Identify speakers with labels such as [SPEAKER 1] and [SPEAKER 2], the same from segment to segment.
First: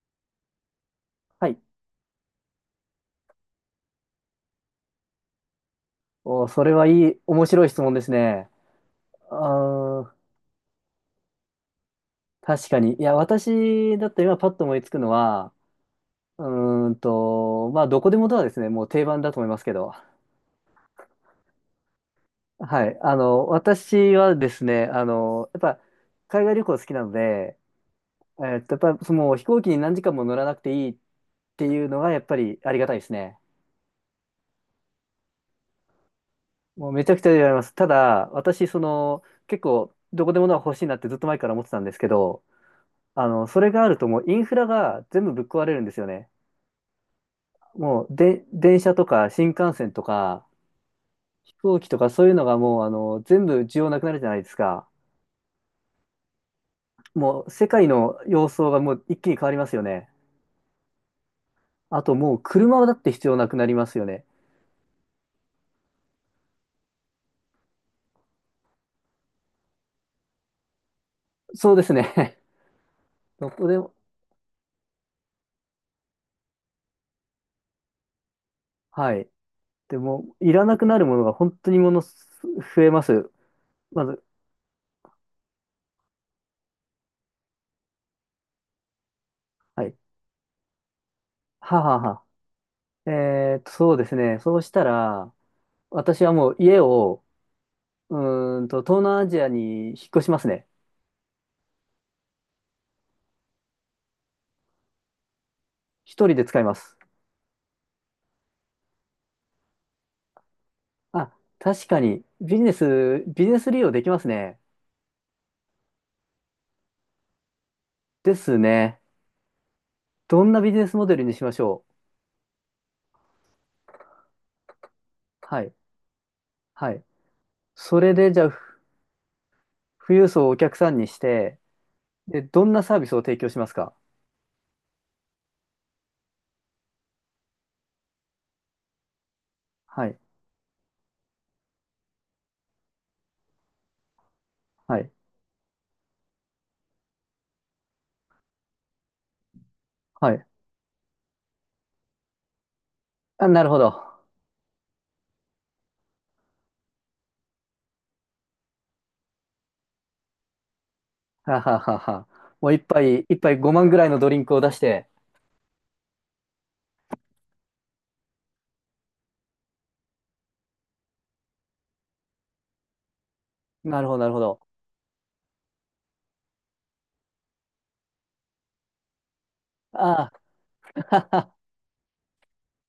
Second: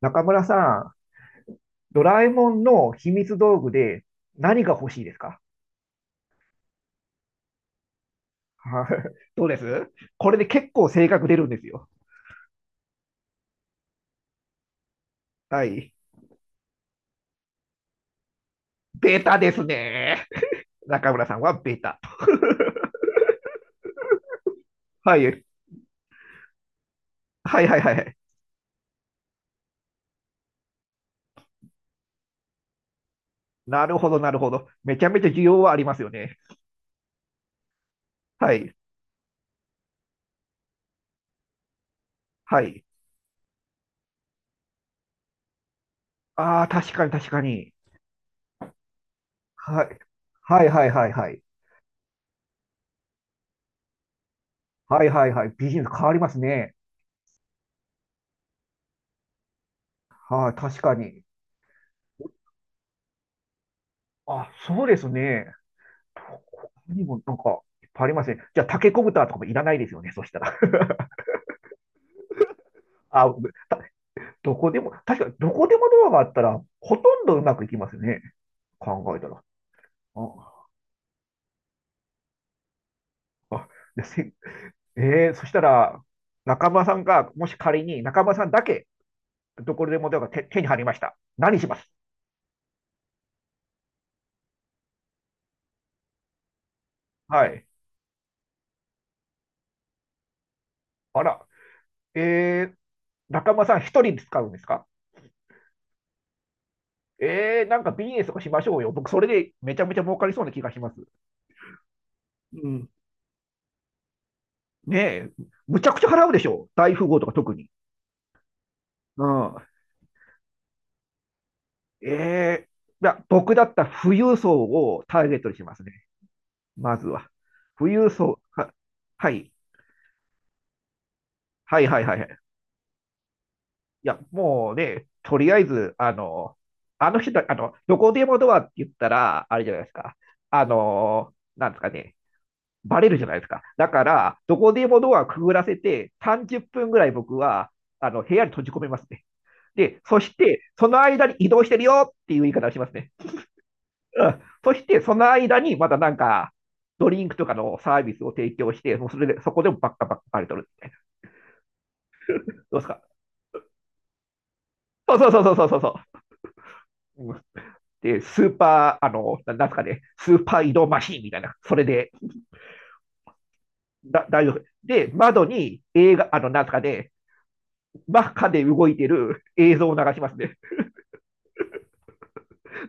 [SPEAKER 1] 中村さん、
[SPEAKER 2] はい。
[SPEAKER 1] ドラえもんの秘密道具で何が欲しいですか？
[SPEAKER 2] お、それはいい、面白い質問ですね。
[SPEAKER 1] はい。
[SPEAKER 2] あ
[SPEAKER 1] ど うです
[SPEAKER 2] ー、
[SPEAKER 1] これで結構性格出るんですよ。
[SPEAKER 2] 確かに。いや、私だったら今パッと思いつくのは、
[SPEAKER 1] はい。
[SPEAKER 2] うまあ、どこでもドアですね。もう定
[SPEAKER 1] ベ
[SPEAKER 2] 番だ
[SPEAKER 1] タ
[SPEAKER 2] と思い
[SPEAKER 1] で
[SPEAKER 2] ま
[SPEAKER 1] す
[SPEAKER 2] すけど。
[SPEAKER 1] ね。中村さんはベタ。
[SPEAKER 2] はい。私はですね、
[SPEAKER 1] はい。
[SPEAKER 2] やっぱ、海外旅行好きなので、
[SPEAKER 1] はいはいはいはい。
[SPEAKER 2] やっぱ、その飛行機に何時間も乗らなくていいっていうのが、やっぱりありがたいですね。
[SPEAKER 1] なるほど、なるほど。めちゃめちゃ需要はありますよね。
[SPEAKER 2] もうめちゃくちゃ言われます。ただ、
[SPEAKER 1] は
[SPEAKER 2] 私、
[SPEAKER 1] い。
[SPEAKER 2] その、結構、どこでもドア欲しいなってずっと前から思ってたんですけど、
[SPEAKER 1] はい。
[SPEAKER 2] それがあるともうインフラが全部ぶっ壊れるんですよね。
[SPEAKER 1] ああ、確かに確かに。
[SPEAKER 2] もうで、電車とか新幹
[SPEAKER 1] は
[SPEAKER 2] 線
[SPEAKER 1] い。
[SPEAKER 2] とか
[SPEAKER 1] はいはいはいはい。
[SPEAKER 2] 飛行機とかそういうのがもう全部需要なくなるじゃないですか。
[SPEAKER 1] はいはいはい。ビジネス変わりますね。
[SPEAKER 2] もう世界の様相がもう一気に変わりますよね。
[SPEAKER 1] はい、確かに。
[SPEAKER 2] あともう車だって必要なくなりますよね。
[SPEAKER 1] あ、そうですね。他にもなんか、いっぱいありますね。じゃあ、タケコブターとかもいらないですよね、そしたら。
[SPEAKER 2] そうですね。
[SPEAKER 1] あ、
[SPEAKER 2] どこでも、
[SPEAKER 1] どこでも、確かにどこでもドアがあったら、ほとんどうまくいきますよね。考
[SPEAKER 2] は
[SPEAKER 1] えた
[SPEAKER 2] い。
[SPEAKER 1] ら。
[SPEAKER 2] でも、い
[SPEAKER 1] あ、
[SPEAKER 2] らなくなるものが本当にものす増えます。
[SPEAKER 1] あで
[SPEAKER 2] まず、
[SPEAKER 1] せえー、そしたら、中村さんが、もし仮に中村さんだけ、ど
[SPEAKER 2] は
[SPEAKER 1] こ
[SPEAKER 2] い。
[SPEAKER 1] でもドアが手に入りました。何しま
[SPEAKER 2] はあ
[SPEAKER 1] す？
[SPEAKER 2] はあはあ。そうですね。そうしたら、私はもう家を、
[SPEAKER 1] はい。
[SPEAKER 2] う東南アジアに引っ越しますね。
[SPEAKER 1] あら、えー、中村さん一人で使うんですか？
[SPEAKER 2] 一人で使います。
[SPEAKER 1] えー、なんかビジネスとかしましょうよ。僕、それでめちゃめちゃ儲かりそうな気がします。
[SPEAKER 2] あ、確かに、ビジ
[SPEAKER 1] う
[SPEAKER 2] ネ
[SPEAKER 1] ん。
[SPEAKER 2] ス、ビジネス利用できますね。
[SPEAKER 1] ねえ、むちゃくちゃ払うでしょ。大富豪とか特に。
[SPEAKER 2] ですね。
[SPEAKER 1] うん。
[SPEAKER 2] どんなビジネスモデルにしましょ
[SPEAKER 1] ええいや、僕だったら富裕層をターゲッ
[SPEAKER 2] う。
[SPEAKER 1] トにし
[SPEAKER 2] は
[SPEAKER 1] ま
[SPEAKER 2] い。
[SPEAKER 1] すね。
[SPEAKER 2] は
[SPEAKER 1] ま
[SPEAKER 2] い。
[SPEAKER 1] ずは。富
[SPEAKER 2] そ
[SPEAKER 1] 裕
[SPEAKER 2] れで、じ
[SPEAKER 1] 層、
[SPEAKER 2] ゃあ、
[SPEAKER 1] は、はい。
[SPEAKER 2] 富裕層をお客さんにして、
[SPEAKER 1] はいはいはいはい。
[SPEAKER 2] で、どんなサービスを提供しますか？
[SPEAKER 1] いや、もうね、とりあえず、あの、あの人た、あの、どこでもドアって言ったら、あれじゃないです
[SPEAKER 2] は
[SPEAKER 1] か。
[SPEAKER 2] い。
[SPEAKER 1] あの、なんですかね。バレるじゃないですか。だから、どこで
[SPEAKER 2] は
[SPEAKER 1] も
[SPEAKER 2] い。
[SPEAKER 1] ドアくぐらせて、30分ぐらい僕は、あの、部屋に閉じ込めますね。で、そ
[SPEAKER 2] は
[SPEAKER 1] し
[SPEAKER 2] い。
[SPEAKER 1] て、その間に移動してるよっていう言い方をしますね。
[SPEAKER 2] あ、なるほど。
[SPEAKER 1] うん。そして、その間にまたなんか、ドリンクとかのサービスを提供して、もうそれで、そこでもばっかりとるみたいな。
[SPEAKER 2] はははは。もう
[SPEAKER 1] どうで
[SPEAKER 2] 一
[SPEAKER 1] すか？
[SPEAKER 2] 杯、一杯5万ぐらいのドリンクを出して。
[SPEAKER 1] そうそうそうそうそうそう。で、スーパー、あの、なんですかね、スーパー移動マシーンみたいな、それで、
[SPEAKER 2] なるほど、なるほ
[SPEAKER 1] 大丈夫。
[SPEAKER 2] ど。
[SPEAKER 1] で、窓に映画、あの、なんですかね、真っ赤で動いてる映像を流し
[SPEAKER 2] あ
[SPEAKER 1] ますね。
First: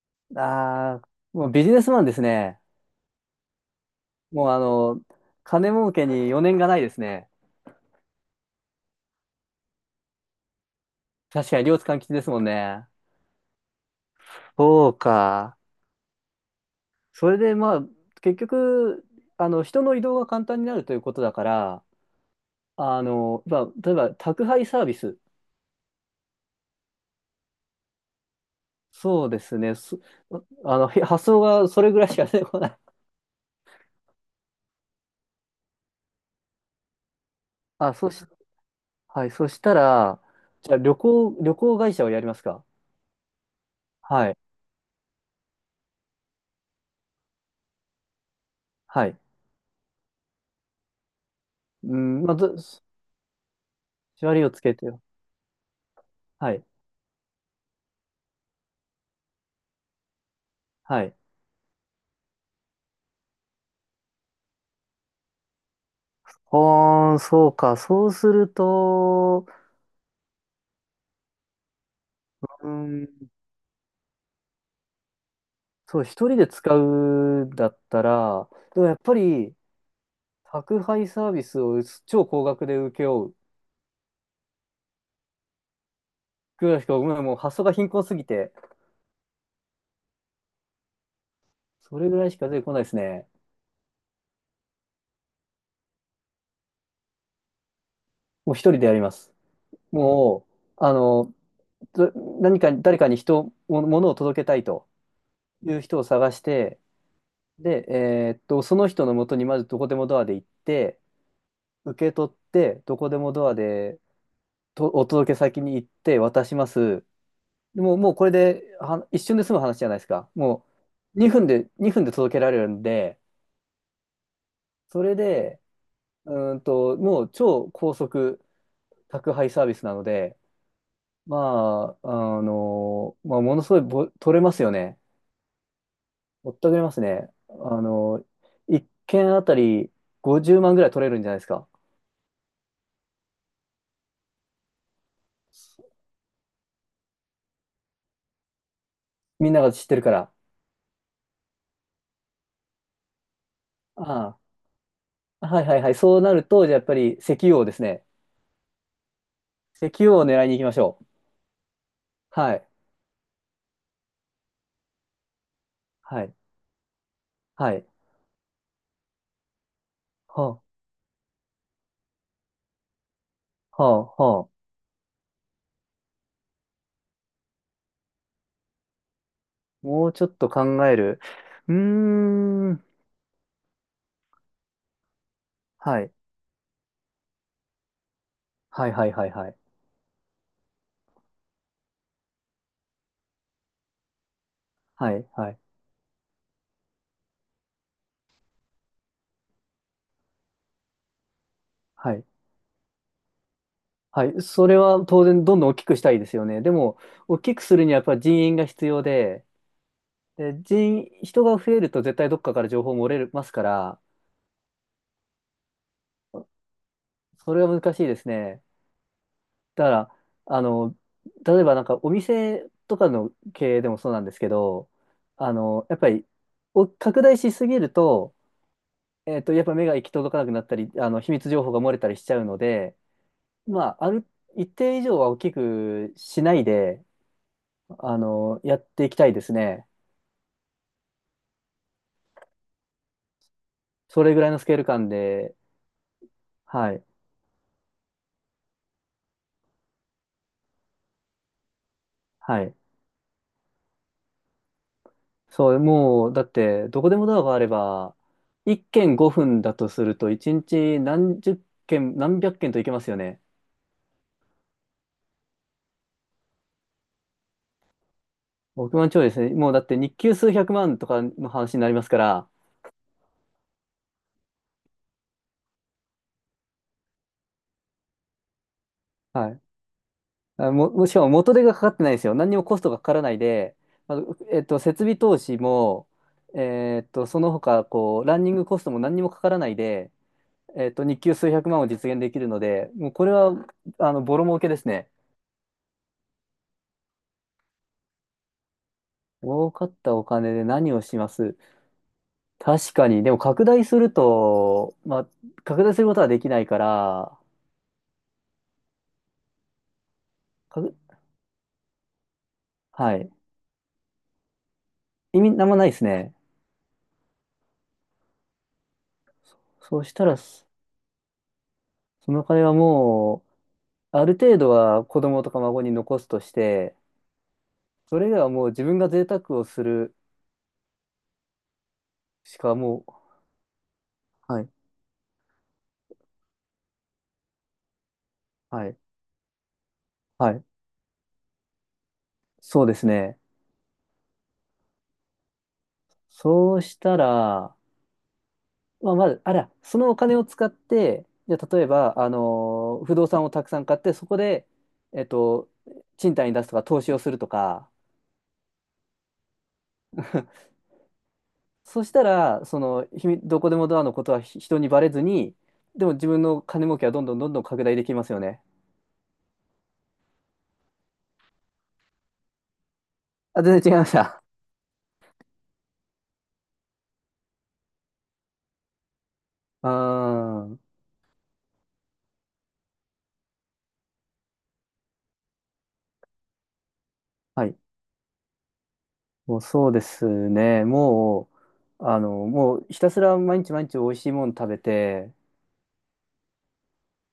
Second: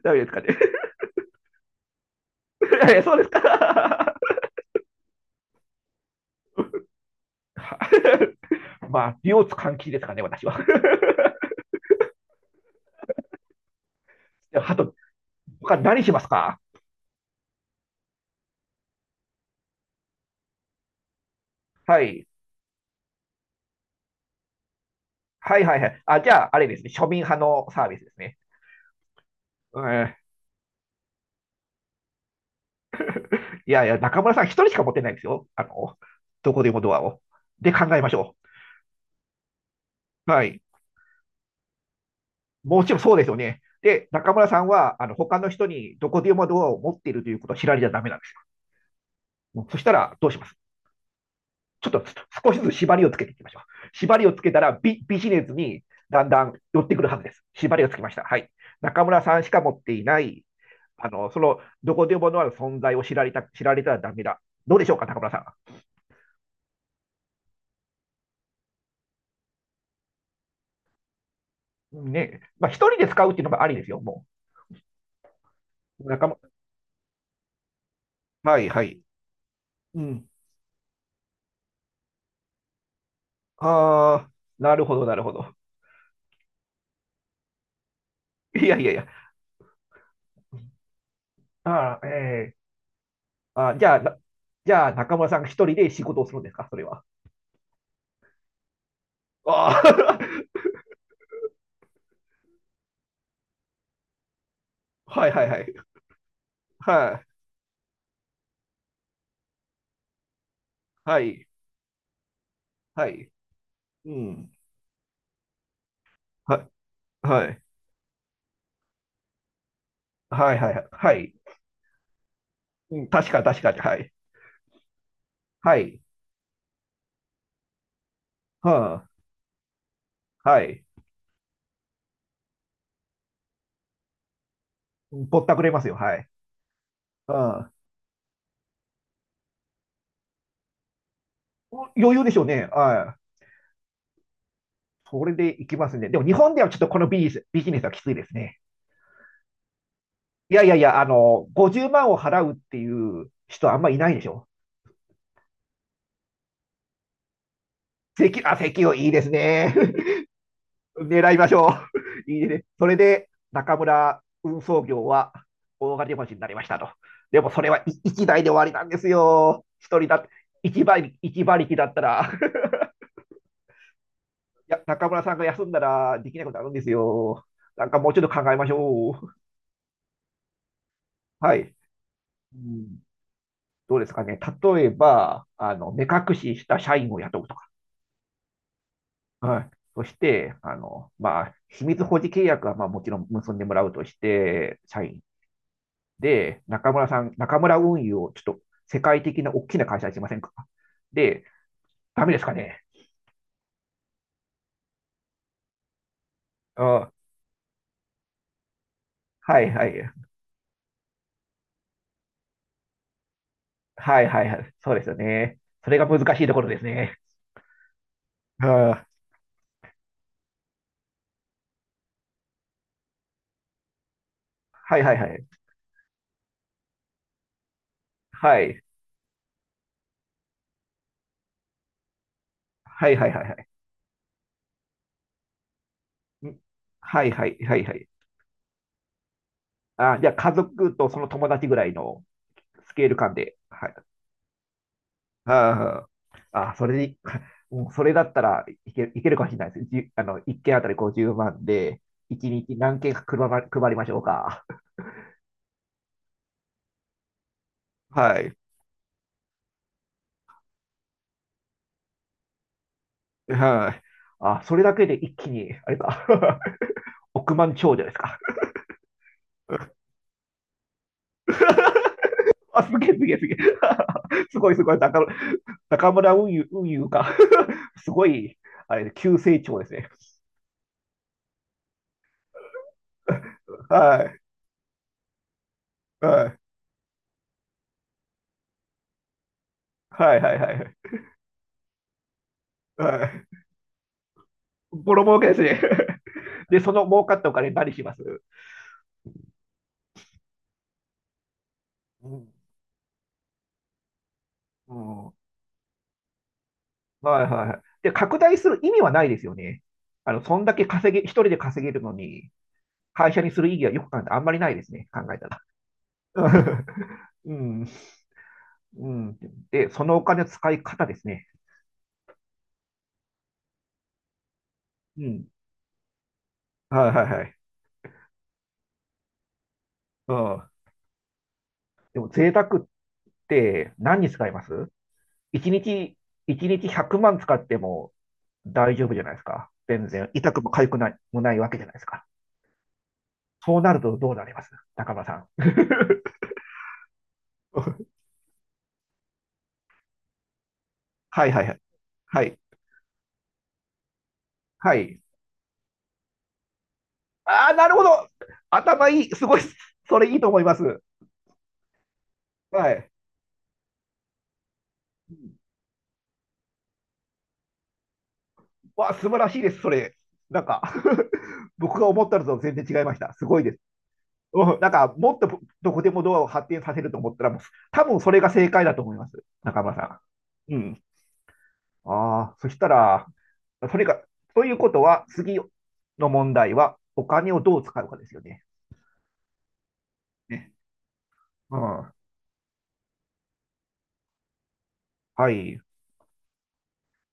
[SPEAKER 1] 大丈夫です
[SPEAKER 2] あ、
[SPEAKER 1] かね。
[SPEAKER 2] ああ、もうビジネスマンですね。
[SPEAKER 1] そうですか。
[SPEAKER 2] もう金儲けに余念がないですね。
[SPEAKER 1] まあ、両津換気ですかね、私は。
[SPEAKER 2] 確かに両津勘吉ですもんね。
[SPEAKER 1] ハ
[SPEAKER 2] そ
[SPEAKER 1] ト、
[SPEAKER 2] うか。
[SPEAKER 1] 他何しますか？
[SPEAKER 2] それでまあ、結局、人の移動が簡単になるということだから、
[SPEAKER 1] はい。
[SPEAKER 2] まあ、例えば宅配サービス。
[SPEAKER 1] はいはいはい。あ、じゃあ、あれですね。庶民派のサービスですね。
[SPEAKER 2] そうですね。
[SPEAKER 1] うん、
[SPEAKER 2] 発想がそれぐらいしか出てこない。
[SPEAKER 1] いやいや、中村さん一人しか持ってないんですよ。あの、どこでもドアを。で、考
[SPEAKER 2] あ、
[SPEAKER 1] えま
[SPEAKER 2] そ
[SPEAKER 1] し
[SPEAKER 2] し、
[SPEAKER 1] ょ
[SPEAKER 2] はい。そしたら、
[SPEAKER 1] う。はい。
[SPEAKER 2] じゃあ旅行、旅行会社をやりますか？
[SPEAKER 1] もちろんそうですよね。で、
[SPEAKER 2] は
[SPEAKER 1] 中
[SPEAKER 2] い。
[SPEAKER 1] 村さんは、あの、他の人にどこでもドアを持っているということを知られちゃダメなんです
[SPEAKER 2] はい。
[SPEAKER 1] よ。そしたら、どうします？ちょっ
[SPEAKER 2] う
[SPEAKER 1] と
[SPEAKER 2] ん、まあ、
[SPEAKER 1] 少
[SPEAKER 2] ず、
[SPEAKER 1] しずつ縛りをつけていきましょう。縛りを
[SPEAKER 2] 縛
[SPEAKER 1] つ
[SPEAKER 2] り
[SPEAKER 1] け
[SPEAKER 2] を
[SPEAKER 1] た
[SPEAKER 2] つけ
[SPEAKER 1] ら
[SPEAKER 2] てよ。
[SPEAKER 1] ビジネスにだんだ
[SPEAKER 2] は
[SPEAKER 1] ん
[SPEAKER 2] い。
[SPEAKER 1] 寄ってくるはずです。縛りをつけました。はい。中村さんしか持っていない、
[SPEAKER 2] は
[SPEAKER 1] あ
[SPEAKER 2] い。
[SPEAKER 1] の、その、どこでものある存在を知られたらダメだ。どうでしょうか、中村さ
[SPEAKER 2] ああ、そうか。そうすると、
[SPEAKER 1] ん。ね。ま
[SPEAKER 2] う
[SPEAKER 1] あ、一人で使
[SPEAKER 2] ん、
[SPEAKER 1] うっていうのもありですよ、も
[SPEAKER 2] そう、
[SPEAKER 1] う。中
[SPEAKER 2] 一人
[SPEAKER 1] 村、
[SPEAKER 2] で使うんだったら、
[SPEAKER 1] はい
[SPEAKER 2] で
[SPEAKER 1] は
[SPEAKER 2] もやっ
[SPEAKER 1] い。
[SPEAKER 2] ぱり、
[SPEAKER 1] うん。
[SPEAKER 2] 宅配サービスを超高額で請け負う
[SPEAKER 1] ああ、なるほど、なるほど。
[SPEAKER 2] ぐらいしか、ごめんもう発想が貧困すぎて、
[SPEAKER 1] いやいやいや。
[SPEAKER 2] そ
[SPEAKER 1] ああ、え
[SPEAKER 2] れぐらいしか
[SPEAKER 1] え
[SPEAKER 2] 出てこないですね。
[SPEAKER 1] ー、あーじゃあ、じゃあ、中村さんが一人で仕事をするんですか、それは。
[SPEAKER 2] もう一人でやります。
[SPEAKER 1] ああ、
[SPEAKER 2] もう、ど何か、誰かにも物を届けたいと
[SPEAKER 1] はいはいは
[SPEAKER 2] い
[SPEAKER 1] い。
[SPEAKER 2] う人を探して、
[SPEAKER 1] はい、
[SPEAKER 2] で、その人のもとにまずどこでもドアで行って、
[SPEAKER 1] はい。
[SPEAKER 2] 受け取って、ど
[SPEAKER 1] は
[SPEAKER 2] こで
[SPEAKER 1] い。
[SPEAKER 2] もドアで、
[SPEAKER 1] うん。
[SPEAKER 2] と、お届け先に行って渡しま
[SPEAKER 1] は、
[SPEAKER 2] す。
[SPEAKER 1] はい。
[SPEAKER 2] でもう、もうこれで、は、一瞬で済む話じゃないですか。
[SPEAKER 1] はい、
[SPEAKER 2] も
[SPEAKER 1] はい、は
[SPEAKER 2] う、
[SPEAKER 1] い。
[SPEAKER 2] 2分で、2分で届けられるん
[SPEAKER 1] うん、
[SPEAKER 2] で、
[SPEAKER 1] 確か、確かに。はい。
[SPEAKER 2] それで、
[SPEAKER 1] はい。
[SPEAKER 2] もう超高速
[SPEAKER 1] は
[SPEAKER 2] 宅配サービスなので、
[SPEAKER 1] あ、はい。
[SPEAKER 2] まあ、まあ、ものすごい取れますよね。
[SPEAKER 1] ぼったくれますよ。はい。
[SPEAKER 2] ぼったくれますね。
[SPEAKER 1] うん。
[SPEAKER 2] 1件あたり50万ぐらい取れるんじゃないですか？
[SPEAKER 1] 余裕でしょうね。はい。それでいきますね。でも、日本ではちょっとこのビジネス、ビジネスはきついですね。
[SPEAKER 2] みんなが知ってるから。
[SPEAKER 1] いやいやいや、あの、50万を払うっていう人はあんまいないでし
[SPEAKER 2] あ
[SPEAKER 1] ょ。
[SPEAKER 2] あ、はいはいはい。そうなると、じゃあやっぱり石油王ですね。
[SPEAKER 1] 席をいいですね。
[SPEAKER 2] 石油王を狙いに行きましょう。
[SPEAKER 1] 狙いましょう。いい
[SPEAKER 2] は
[SPEAKER 1] ね。
[SPEAKER 2] い。
[SPEAKER 1] それで、中村運送業は大金
[SPEAKER 2] は
[SPEAKER 1] 持ち
[SPEAKER 2] い。
[SPEAKER 1] になりましたと。でもそれ
[SPEAKER 2] は
[SPEAKER 1] は
[SPEAKER 2] い。
[SPEAKER 1] 1台で終わりなんですよ。一人だって、
[SPEAKER 2] は
[SPEAKER 1] 1馬力一馬力だったら。
[SPEAKER 2] あ、はあ、はあ。
[SPEAKER 1] いや、中村さんが休んだらできないことあるんですよ。なんかもうちょっと考えましょう。
[SPEAKER 2] もうちょっと考える。
[SPEAKER 1] は
[SPEAKER 2] う
[SPEAKER 1] い。
[SPEAKER 2] ー
[SPEAKER 1] う
[SPEAKER 2] ん。
[SPEAKER 1] ん、どうですかね。例えば、あの、
[SPEAKER 2] は
[SPEAKER 1] 目
[SPEAKER 2] い。
[SPEAKER 1] 隠しした社員を雇うとか。
[SPEAKER 2] はい、はい、はい、はい。
[SPEAKER 1] はい。そして、あの、まあ、秘密保持契約は、まあ、もちろん結んでもらうとして、社
[SPEAKER 2] は
[SPEAKER 1] 員
[SPEAKER 2] い、はい、
[SPEAKER 1] で、中村運輸をちょっと世界的な大きな会社にしませんか？で、
[SPEAKER 2] はい。
[SPEAKER 1] ダメですかね？
[SPEAKER 2] はい。それは当然どんどん大きくしたいですよね。でも、
[SPEAKER 1] あ、
[SPEAKER 2] 大きくするにはやっぱり人員が必要で、で、人が増えると絶対どっかから情報漏れますから、
[SPEAKER 1] はいはいはいはいはい。そうですよね。それが難しいところですね。
[SPEAKER 2] それは難しいですね。
[SPEAKER 1] あ、
[SPEAKER 2] だから、あの、例えばなんかお店とかの経営でもそうなんですけど、やっぱり、拡大しすぎると、やっぱ目が行き届かなくなったり、秘密情報が漏れたりしちゃうので、まあ、一定以上は大きくしないで、
[SPEAKER 1] はいはいはいはい。はいはいはいはい、はいはいはいはい。
[SPEAKER 2] やっていきたいですね。
[SPEAKER 1] あ、じゃあ家族とその友達ぐらいのスケール感で。はい。
[SPEAKER 2] それぐらいのスケール感で、
[SPEAKER 1] ああ、そ
[SPEAKER 2] はい、
[SPEAKER 1] れに、うん、それだったらいけるかもしれないです。じゅあの、1件あたり50万で、1
[SPEAKER 2] は
[SPEAKER 1] 日
[SPEAKER 2] い。
[SPEAKER 1] 何件配りましょうか。
[SPEAKER 2] そう、もう、だって、どこでもドアがあれば、
[SPEAKER 1] はい。
[SPEAKER 2] 1軒5分だとすると、1日何十件、何百件といけますよね。
[SPEAKER 1] はい。あ、それだけで一気に、あれか、億万長者ですか。
[SPEAKER 2] 億万長者ですね。もうだって日給数百万とかの話になりますから、
[SPEAKER 1] あ、すげえすげえすげえ。すごいすごい。中村運輸、運輸か。すごい、あれ、急
[SPEAKER 2] は
[SPEAKER 1] 成
[SPEAKER 2] い、
[SPEAKER 1] 長ですね。
[SPEAKER 2] もしかも元手がかかってないんですよ。何にもコストがかからないで、まあ、う
[SPEAKER 1] は
[SPEAKER 2] えっと、設備投資も、
[SPEAKER 1] い。はい。
[SPEAKER 2] その他、こう、ランニングコストも何にもかからないで、
[SPEAKER 1] はいはいはい。
[SPEAKER 2] 日給数百万を実現できるので、もう
[SPEAKER 1] は
[SPEAKER 2] これは、
[SPEAKER 1] い。
[SPEAKER 2] ボロ儲けですね。
[SPEAKER 1] ボロ儲けですね。で、その儲かったお金何します？
[SPEAKER 2] 儲かったお金で何をします？
[SPEAKER 1] うん。
[SPEAKER 2] 確かに。でも拡大する
[SPEAKER 1] う
[SPEAKER 2] と、ま
[SPEAKER 1] ん。
[SPEAKER 2] あ、
[SPEAKER 1] は
[SPEAKER 2] 拡大することはできないか
[SPEAKER 1] い
[SPEAKER 2] ら、
[SPEAKER 1] はいはい。で、拡大する意味はないですよね。あの、そんだ
[SPEAKER 2] か
[SPEAKER 1] け
[SPEAKER 2] く
[SPEAKER 1] 稼げ、一人で稼げるのに、
[SPEAKER 2] はい。
[SPEAKER 1] 会社にする意義はよく考えたらあんまりないですね。考え
[SPEAKER 2] 意
[SPEAKER 1] た
[SPEAKER 2] 味
[SPEAKER 1] ら。
[SPEAKER 2] なんもないですね。
[SPEAKER 1] うん、うん。で、
[SPEAKER 2] そ
[SPEAKER 1] そ
[SPEAKER 2] うし
[SPEAKER 1] のお
[SPEAKER 2] たら、
[SPEAKER 1] 金の使い方ですね。
[SPEAKER 2] そのお金はもう、ある程度は
[SPEAKER 1] う
[SPEAKER 2] 子供
[SPEAKER 1] ん。
[SPEAKER 2] とか孫に残すとして、
[SPEAKER 1] はいはいはい。
[SPEAKER 2] それではもう自分が贅沢をする
[SPEAKER 1] うん。でも、贅
[SPEAKER 2] し
[SPEAKER 1] 沢
[SPEAKER 2] か
[SPEAKER 1] っ
[SPEAKER 2] も
[SPEAKER 1] て何に使い
[SPEAKER 2] う、は
[SPEAKER 1] ま
[SPEAKER 2] い、
[SPEAKER 1] す？ 1 日、一日100万使っても
[SPEAKER 2] は
[SPEAKER 1] 大
[SPEAKER 2] い、
[SPEAKER 1] 丈夫じゃないですか。全然、
[SPEAKER 2] は
[SPEAKER 1] 痛く
[SPEAKER 2] い。
[SPEAKER 1] も痒くないもないわけじゃないですか。
[SPEAKER 2] そうですね。
[SPEAKER 1] そうなるとどうなります、中間さん？
[SPEAKER 2] そうしたら、まあ、まず、あら、そのお金を使って、
[SPEAKER 1] はい
[SPEAKER 2] じゃ
[SPEAKER 1] はいは
[SPEAKER 2] あ
[SPEAKER 1] い。
[SPEAKER 2] 例えば、
[SPEAKER 1] はい。
[SPEAKER 2] 不動産をたくさん買って、そこで、
[SPEAKER 1] はい。
[SPEAKER 2] えっと、賃貸に出すとか、投資をすると
[SPEAKER 1] ああ、な
[SPEAKER 2] か、
[SPEAKER 1] るほど。頭いい。すごい。それいいと思います。
[SPEAKER 2] そしたら、そ
[SPEAKER 1] は
[SPEAKER 2] の、
[SPEAKER 1] い。
[SPEAKER 2] 秘密どこでもドアのことは人にバレずに、でも自分の金儲けはどんどんどんどん拡大できますよね。
[SPEAKER 1] わあ、素晴らしいです、それ。なんか 僕が思ったのと全然違いました。すご
[SPEAKER 2] あ、
[SPEAKER 1] いです。
[SPEAKER 2] 全然違いました。
[SPEAKER 1] うん、なんか、もっとどこでもドアを発展させると思ったら、もう多分それが正解だと思います、中
[SPEAKER 2] あ
[SPEAKER 1] 村さん。う
[SPEAKER 2] ー、
[SPEAKER 1] ん。ああ、そしたら、それが、ということは、次の問題は、お金を
[SPEAKER 2] は
[SPEAKER 1] ど
[SPEAKER 2] い。
[SPEAKER 1] う使うかですよね。
[SPEAKER 2] もうそうです
[SPEAKER 1] ね。
[SPEAKER 2] ね。も
[SPEAKER 1] う
[SPEAKER 2] う、
[SPEAKER 1] ん。
[SPEAKER 2] もうひたすら毎日毎日美味しいもの食べて、
[SPEAKER 1] はい。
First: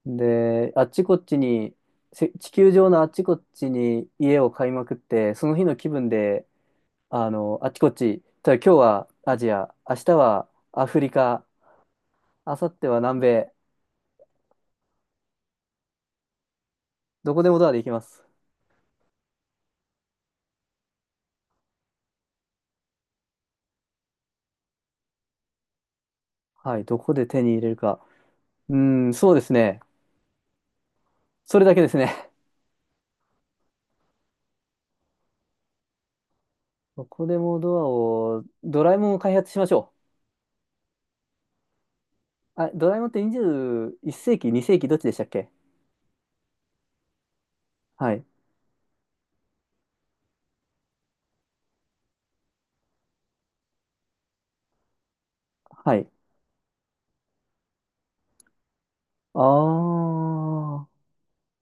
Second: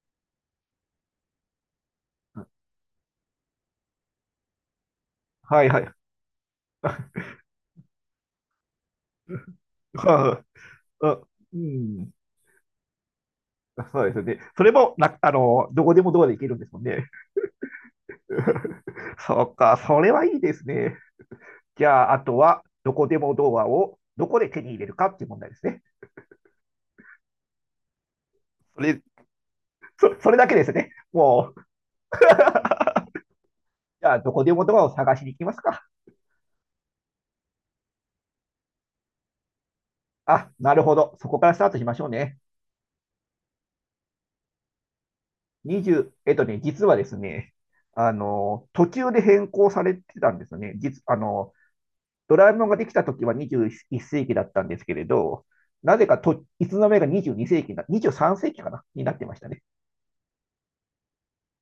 [SPEAKER 2] で、あっちこっちに、地球上のあっちこっちに家を買いまくって、その
[SPEAKER 1] は
[SPEAKER 2] 日
[SPEAKER 1] い
[SPEAKER 2] の
[SPEAKER 1] は
[SPEAKER 2] 気
[SPEAKER 1] い。
[SPEAKER 2] 分で、あっちこっち、例えば今日はアジア、明日 はアフ
[SPEAKER 1] う
[SPEAKER 2] リ
[SPEAKER 1] ん。
[SPEAKER 2] カ、
[SPEAKER 1] うん、
[SPEAKER 2] 明後日は南米、
[SPEAKER 1] そうですよね。それもな、あの、どこでもドアで行けるんですもんね。
[SPEAKER 2] どこでもドアで行きます。
[SPEAKER 1] そっか、それはいいですね。じゃあ、あとは、どこでもドアをどこで手に入れるかっていう問題ですね。
[SPEAKER 2] はい、どこで手に入れるか。うー
[SPEAKER 1] それ、
[SPEAKER 2] ん、そうですね。
[SPEAKER 1] それだけですね。も
[SPEAKER 2] そ
[SPEAKER 1] う、
[SPEAKER 2] れだけですね。
[SPEAKER 1] じゃあ、どこでもドアを探しに行きますか。
[SPEAKER 2] どこでもドアを、ドラえもんを開発しましょう。
[SPEAKER 1] あ、なるほど。そこからスタートしましょうね。
[SPEAKER 2] あ、ドラえもんって21世紀、2世紀どっちでしたっけ？
[SPEAKER 1] 20、えっとね、実はですね、あ
[SPEAKER 2] はい。
[SPEAKER 1] の、途中で変更されてたんですよね。あの、ドラえもんができた時は21世紀だったんですけれど、
[SPEAKER 2] は
[SPEAKER 1] なぜ
[SPEAKER 2] い。
[SPEAKER 1] かと、いつの間にか22世紀な、23世紀かなになってましたね。
[SPEAKER 2] ああ。